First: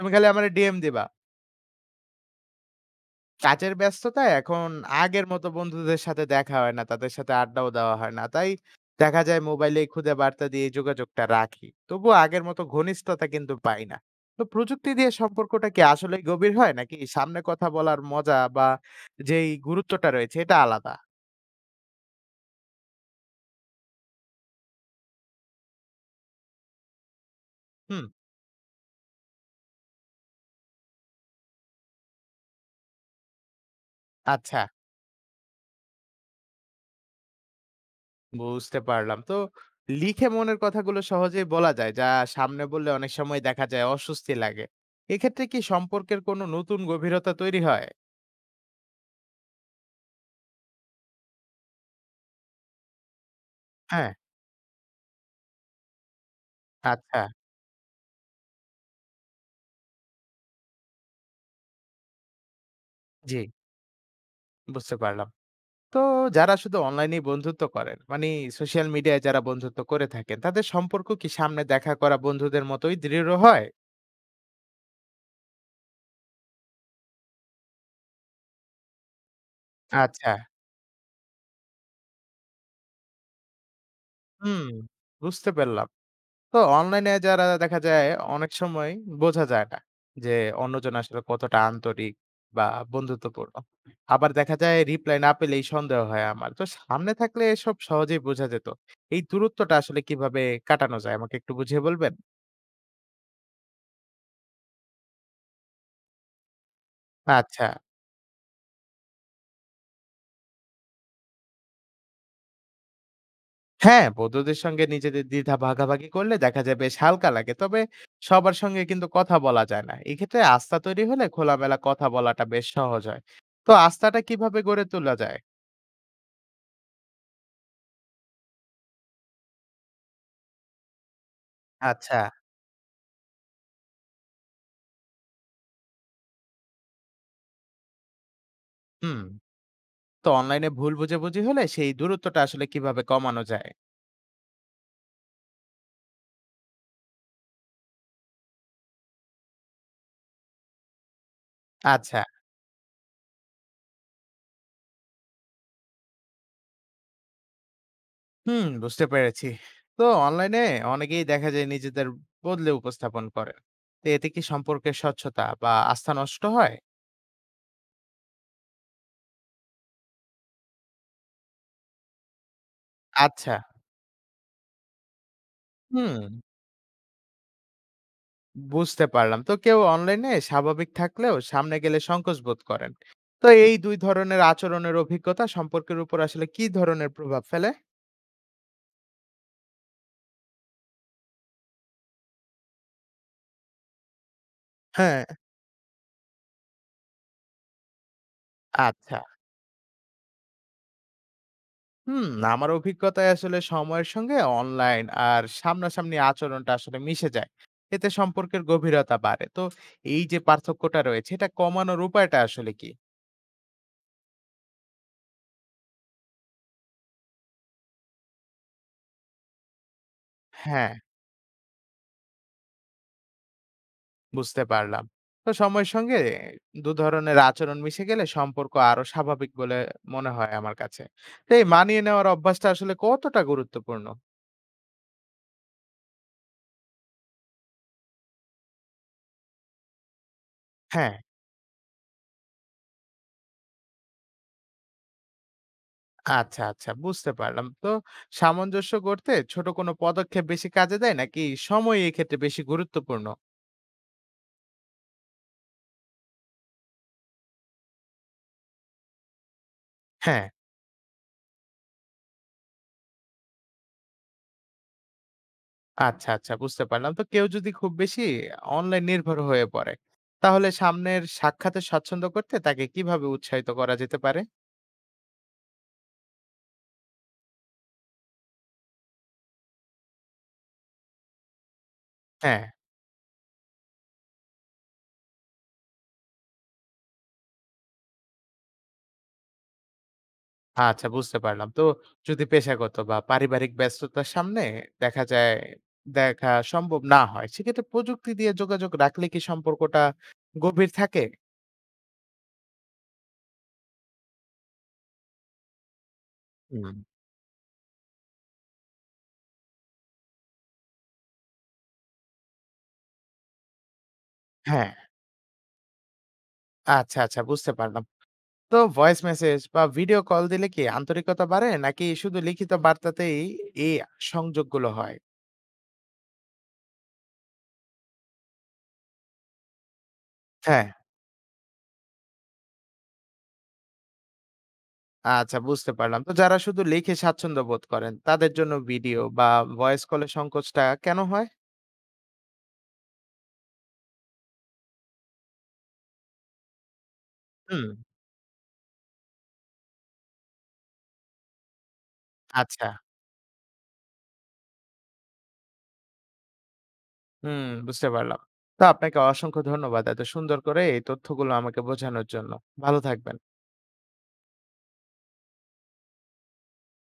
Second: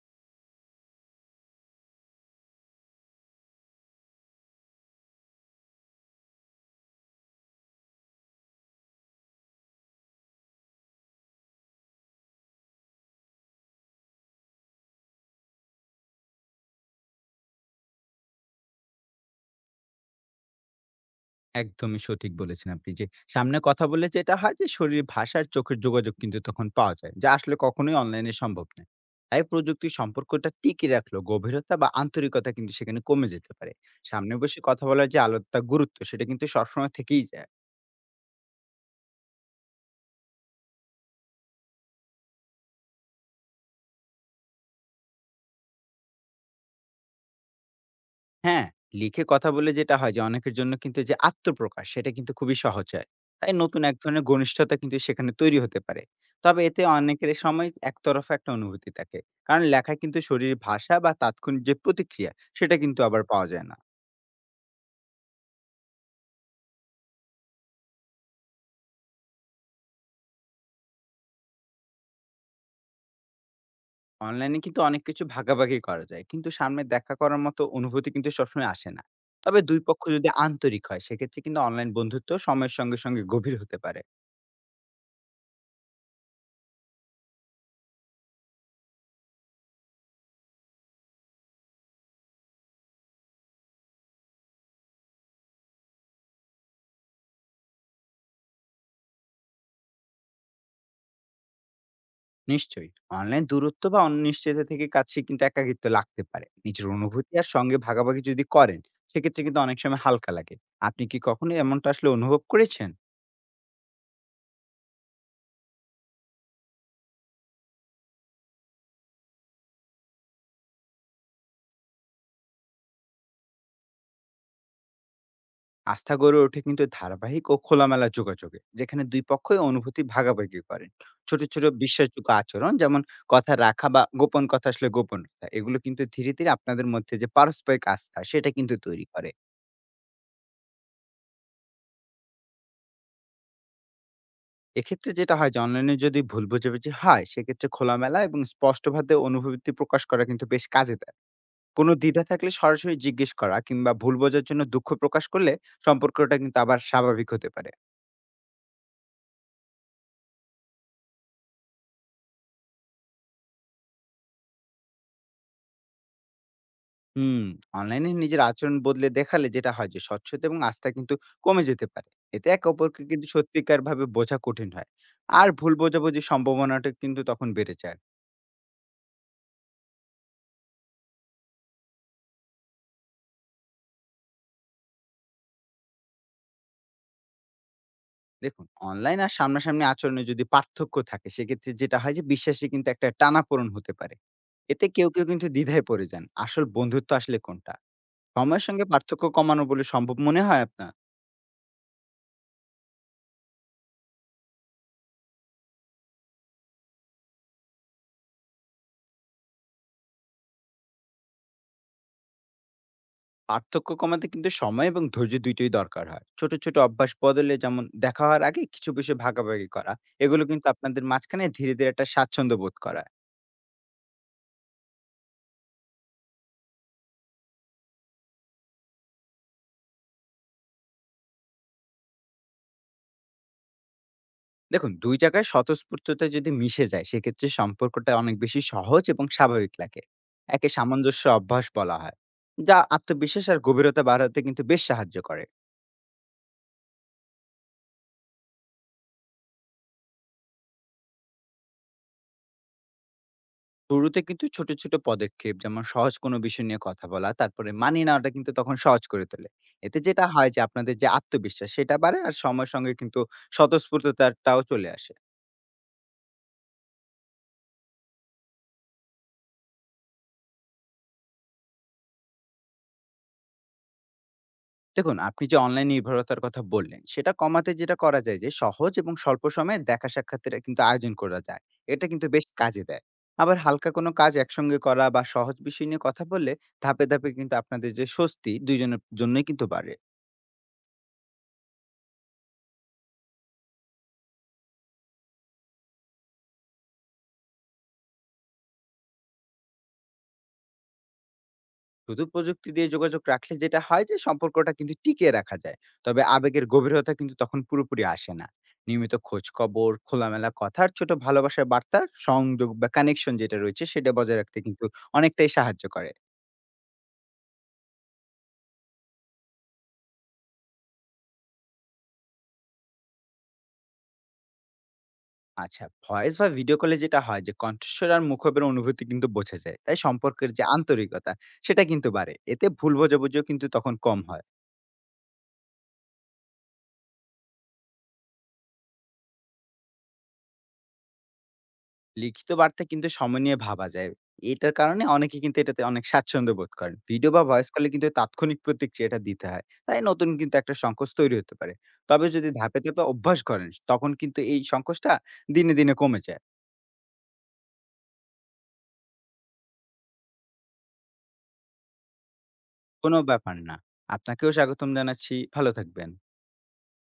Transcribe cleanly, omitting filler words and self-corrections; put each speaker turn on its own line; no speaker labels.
তুমি খালি আমারে ডিএম দিবা। কাজের ব্যস্ততায় এখন আগের মতো বন্ধুদের সাথে দেখা হয় না, তাদের সাথে আড্ডাও দেওয়া হয় না। তাই দেখা যায় মোবাইলেই খুদে বার্তা দিয়ে যোগাযোগটা রাখি। তবুও আগের মতো ঘনিষ্ঠতা কিন্তু পাই না। তো প্রযুক্তি দিয়ে সম্পর্কটা কি আসলেই গভীর হয় নাকি সামনে কথা বলার মজা বা যেই গুরুত্বটা রয়েছে এটা আলাদা?
একদমই সঠিক বলেছেন আপনি যে সামনে কথা বললে যেটা হয় যে শরীর ভাষার চোখের যোগাযোগ কিন্তু তখন পাওয়া যায়, যা আসলে কখনোই
হুম,
অনলাইনে সম্ভব নয়। তাই প্রযুক্তির সম্পর্কটা টিকে রাখলো, গভীরতা বা আন্তরিকতা কিন্তু সেখানে কমে যেতে পারে। সামনে
আচ্ছা
বসে কথা বলার যে আলাদা গুরুত্ব, সেটা কিন্তু সবসময় থেকেই যায়।
বুঝতে পারলাম। তো লিখে মনের কথাগুলো সহজেই বলা যায়, যা সামনে বললে অনেক সময় দেখা যায় অস্বস্তি লাগে। এক্ষেত্রে কি সম্পর্কের কোনো নতুন গভীরতা তৈরি হয়?
হ্যাঁ, লিখে কথা বলে যেটা হয় যে অনেকের জন্য কিন্তু যে আত্মপ্রকাশ সেটা কিন্তু খুবই সহজ হয়। তাই নতুন এক
হ্যাঁ,
ধরনের ঘনিষ্ঠতা কিন্তু সেখানে তৈরি হতে পারে। তবে এতে
আচ্ছা।
অনেকের সময় একতরফা একটা অনুভূতি থাকে। কারণ লেখায় কিন্তু শরীর ভাষা বা তাৎক্ষণিক যে প্রতিক্রিয়া, সেটা কিন্তু আবার
জি,
পাওয়া যায় না।
বুঝতে পারলাম। তো যারা শুধু অনলাইনেই বন্ধুত্ব করেন, মানে সোশ্যাল মিডিয়ায় যারা বন্ধুত্ব করে থাকেন, তাদের সম্পর্ক কি সামনে দেখা করা বন্ধুদের মতোই দৃঢ় হয়?
অনলাইনে কিন্তু অনেক কিছু ভাগাভাগি করা যায়। কিন্তু সামনে দেখা করার মতো অনুভূতি কিন্তু সবসময় আসে না। তবে ২ পক্ষ যদি
আচ্ছা।
আন্তরিক হয় সেক্ষেত্রে কিন্তু অনলাইন বন্ধুত্ব সময়ের সঙ্গে গভীর হতে পারে।
হুম, বুঝতে পারলাম। তো অনলাইনে যারা দেখা যায় অনেক সময় বোঝা যায় না যে অন্যজন আসলে কতটা আন্তরিক বা বন্ধুত্বপূর্ণ। আবার দেখা যায় রিপ্লাই না পেলেই সন্দেহ হয় আমার। তো সামনে থাকলে এসব সহজেই বোঝা যেত। এই দূরত্বটা আসলে কিভাবে কাটানো যায় আমাকে একটু বুঝিয়ে বলবেন?
নিশ্চয়ই অনলাইন দূরত্ব বা অনিশ্চয়তা থেকে কাছে কিন্তু একাকিত্ব লাগতে পারে। নিজের অনুভূতি আর
আচ্ছা।
সঙ্গে ভাগাভাগি যদি করেন, সেক্ষেত্রে কিন্তু অনেক সময় হালকা লাগে। আপনি কি কখনো এমনটা আসলে অনুভব করেছেন?
হ্যাঁ, বন্ধুদের সঙ্গে নিজেদের দ্বিধা ভাগাভাগি করলে দেখা যায় বেশ হালকা লাগে। তবে সবার সঙ্গে কিন্তু কথা বলা যায় না। এক্ষেত্রে আস্থা তৈরি হলে খোলামেলা কথা বলাটা বেশ সহজ হয়। তো আস্থাটা কিভাবে গড়ে তোলা যায়?
আস্থা গড়ে ওঠে কিন্তু ধারাবাহিক ও খোলামেলা যোগাযোগে, যেখানে দুই পক্ষই অনুভূতি ভাগাভাগি করেন। ছোট ছোট
আচ্ছা
বিশ্বাসযোগ্য আচরণ, যেমন কথা রাখা বা গোপন কথা আসলে গোপন রাখা, এগুলো কিন্তু ধীরে ধীরে আপনাদের মধ্যে যে পারস্পরিক আস্থা সেটা কিন্তু তৈরি
হুম।
করে।
তো অনলাইনে ভুল বোঝাবুঝি হলে সেই দূরত্বটা আসলে কিভাবে কমানো যায়?
এক্ষেত্রে যেটা হয় যে অনলাইনে যদি ভুল বোঝাবুঝি হয় সেক্ষেত্রে খোলামেলা এবং স্পষ্টভাবে অনুভূতি প্রকাশ করা কিন্তু বেশ কাজে দেয়। কোনো
আচ্ছা
দ্বিধা থাকলে সরাসরি জিজ্ঞেস করা কিংবা ভুল বোঝার জন্য দুঃখ প্রকাশ করলে সম্পর্কটা কিন্তু আবার স্বাভাবিক হতে পারে।
হুম, বুঝতে পেরেছি। তো অনলাইনে অনেকেই দেখা যায় নিজেদের বদলে উপস্থাপন করেন। তো এতে কি সম্পর্কের স্বচ্ছতা বা আস্থা নষ্ট হয়?
হুম। অনলাইনে নিজের আচরণ বদলে দেখালে যেটা হয় যে স্বচ্ছতা এবং আস্থা কিন্তু কমে যেতে পারে। এতে একে অপরকে কিন্তু
আচ্ছা।
সত্যিকার ভাবে বোঝা কঠিন হয়। আর ভুল বোঝাবুঝির
হুম।
সম্ভাবনাটা কিন্তু তখন বেড়ে যায়।
বুঝতে পারলাম। তো কেউ অনলাইনে স্বাভাবিক থাকলেও সামনে গেলে সংকোচ বোধ করেন। তো এই ২ ধরনের আচরণের অভিজ্ঞতা সম্পর্কের উপর আসলে কি ধরনের প্রভাব ফেলে?
দেখুন, অনলাইন আর সামনাসামনি আচরণে যদি পার্থক্য থাকে, সেক্ষেত্রে যেটা হয় যে বিশ্বাসে কিন্তু একটা টানাপোড়েন হতে পারে। এতে কেউ,
হ্যাঁ।
কেউ কিন্তু দ্বিধায় পড়ে যান। আসল বন্ধুত্ব আসলে কোনটা? সময়ের সঙ্গে
আচ্ছা।
পার্থক্য কমানো বলে সম্ভব মনে হয় আপনার?
হুম, আমার অভিজ্ঞতায় আসলে সময়ের সঙ্গে অনলাইন আর সামনাসামনি আচরণটা আসলে মিশে যায়। এতে সম্পর্কের গভীরতা বাড়ে। তো এই যে পার্থক্যটা রয়েছে এটা কমানোর উপায়টা আসলে কি?
পার্থক্য কমাতে কিন্তু সময় এবং ধৈর্য ২ টোই দরকার হয়। ছোট অভ্যাস বদলে, যেমন দেখা হওয়ার আগে কিছু বিষয় ভাগাভাগি করা, এগুলো কিন্তু
হ্যাঁ।
আপনাদের মাঝখানে ধীরে একটা স্বাচ্ছন্দ্য বোধ করা।
বুঝতে পারলাম। তো সময়ের সঙ্গে ২ ধরনের আচরণ মিশে গেলে সম্পর্ক আরো স্বাভাবিক বলে মনে হয় আমার কাছে। তো এই মানিয়ে নেওয়ার অভ্যাসটা আসলে কতটা গুরুত্বপূর্ণ?
দেখুন, ২ জায়গায় স্বতঃস্ফূর্ততা যদি মিশে যায় সেক্ষেত্রে সম্পর্কটা অনেক বেশি সহজ এবং স্বাভাবিক লাগে। একে
হ্যাঁ,
সামঞ্জস্য অভ্যাস বলা হয়। যা আত্মবিশ্বাস আর গভীরতা বাড়াতে কিন্তু বেশ সাহায্য করে।
আচ্ছা, আচ্ছা বুঝতে পারলাম। তো সামঞ্জস্য গড়তে ছোট কোনো পদক্ষেপ বেশি কাজে দেয় নাকি সময় এক্ষেত্রে বেশি গুরুত্বপূর্ণ?
শুরুতে কিন্তু ছোট পদক্ষেপ, যেমন সহজ কোনো বিষয় নিয়ে কথা বলা, তারপরে মানিয়ে নেওয়াটা কিন্তু তখন সহজ করে তোলে। এতে যেটা
হ্যাঁ,
হয় যে আপনাদের যে আত্মবিশ্বাস সেটা বাড়ে, আর সময়ের সঙ্গে কিন্তু স্বতঃস্ফূর্ততাটাও চলে আসে।
আচ্ছা, আচ্ছা বুঝতে পারলাম। তো কেউ যদি খুব বেশি অনলাইন নির্ভর হয়ে পড়ে, তাহলে সামনের সাক্ষাতে স্বাচ্ছন্দ্য করতে তাকে কিভাবে উৎসাহিত করা যেতে পারে?
দেখুন, আপনি যে অনলাইন নির্ভরতার কথা বললেন সেটা কমাতে যেটা করা যায় যে সহজ এবং স্বল্প সময়ে দেখা সাক্ষাতের কিন্তু আয়োজন করা যায়। এটা কিন্তু বেশ
হ্যাঁ।
কাজে দেয়। আবার হালকা কোনো কাজ একসঙ্গে করা বা সহজ বিষয় নিয়ে কথা বললে ধাপে ধাপে কিন্তু আপনাদের যে স্বস্তি, দুইজনের জন্যই কিন্তু বাড়ে।
আচ্ছা বুঝতে পারলাম। তো যদি পেশাগত বা পারিবারিক ব্যস্ততার সামনে দেখা যায় দেখা সম্ভব না হয়, সেক্ষেত্রে প্রযুক্তি দিয়ে যোগাযোগ রাখলে কি সম্পর্কটা গভীর থাকে?
শুধু প্রযুক্তি দিয়ে যোগাযোগ রাখলে যেটা হয় যে সম্পর্কটা কিন্তু টিকিয়ে রাখা যায়। তবে আবেগের
হুম।
গভীরতা কিন্তু তখন পুরোপুরি আসে না। নিয়মিত খোঁজ খবর, খোলামেলা কথার ছোট ভালোবাসার বার্তা, সংযোগ বা কানেকশন যেটা রয়েছে সেটা বজায় রাখতে কিন্তু
হ্যাঁ,
অনেকটাই সাহায্য করে।
আচ্ছা, আচ্ছা বুঝতে পারলাম। তো ভয়েস মেসেজ বা ভিডিও কল দিলে কি আন্তরিকতা বাড়ে নাকি শুধু লিখিত বার্তাতেই এই সংযোগগুলো হয়?
আচ্ছা, ভয়েস বা ভিডিও কলে যেটা হয় যে কণ্ঠস্বর আর মুখোপের অনুভূতি কিন্তু বোঝা যায়। তাই সম্পর্কের যে
হ্যাঁ,
আন্তরিকতা সেটা কিন্তু বাড়ে। এতে ভুল বোঝাবুঝিও কিন্তু তখন কম হয়।
আচ্ছা বুঝতে পারলাম। তো যারা শুধু লিখে স্বাচ্ছন্দ্য বোধ করেন, তাদের জন্য ভিডিও বা ভয়েস কলের সংকোচটা কেন হয়?
লিখিত বার্তা কিন্তু সময় নিয়ে ভাবা যায়। এটার কারণে অনেকে কিন্তু এটাতে অনেক স্বাচ্ছন্দ্য বোধ করেন। ভিডিও বা ভয়েস
হুম,
কলে কিন্তু তাৎক্ষণিক প্রতিক্রিয়াটা দিতে হয়। তাই নতুন কিন্তু একটা সংকোচ তৈরি হতে পারে। তবে যদি ধাপে,
আচ্ছা।
ধাপে অভ্যাস করেন তখন কিন্তু এই সংকোচটা দিনে কমে যায়।
হুম, বুঝতে পারলাম। তো আপনাকে অসংখ্য ধন্যবাদ এত সুন্দর করে এই তথ্যগুলো আমাকে বোঝানোর জন্য। ভালো
কোনো
থাকবেন।
ব্যাপার না। আপনাকেও স্বাগতম জানাচ্ছি। ভালো থাকবেন।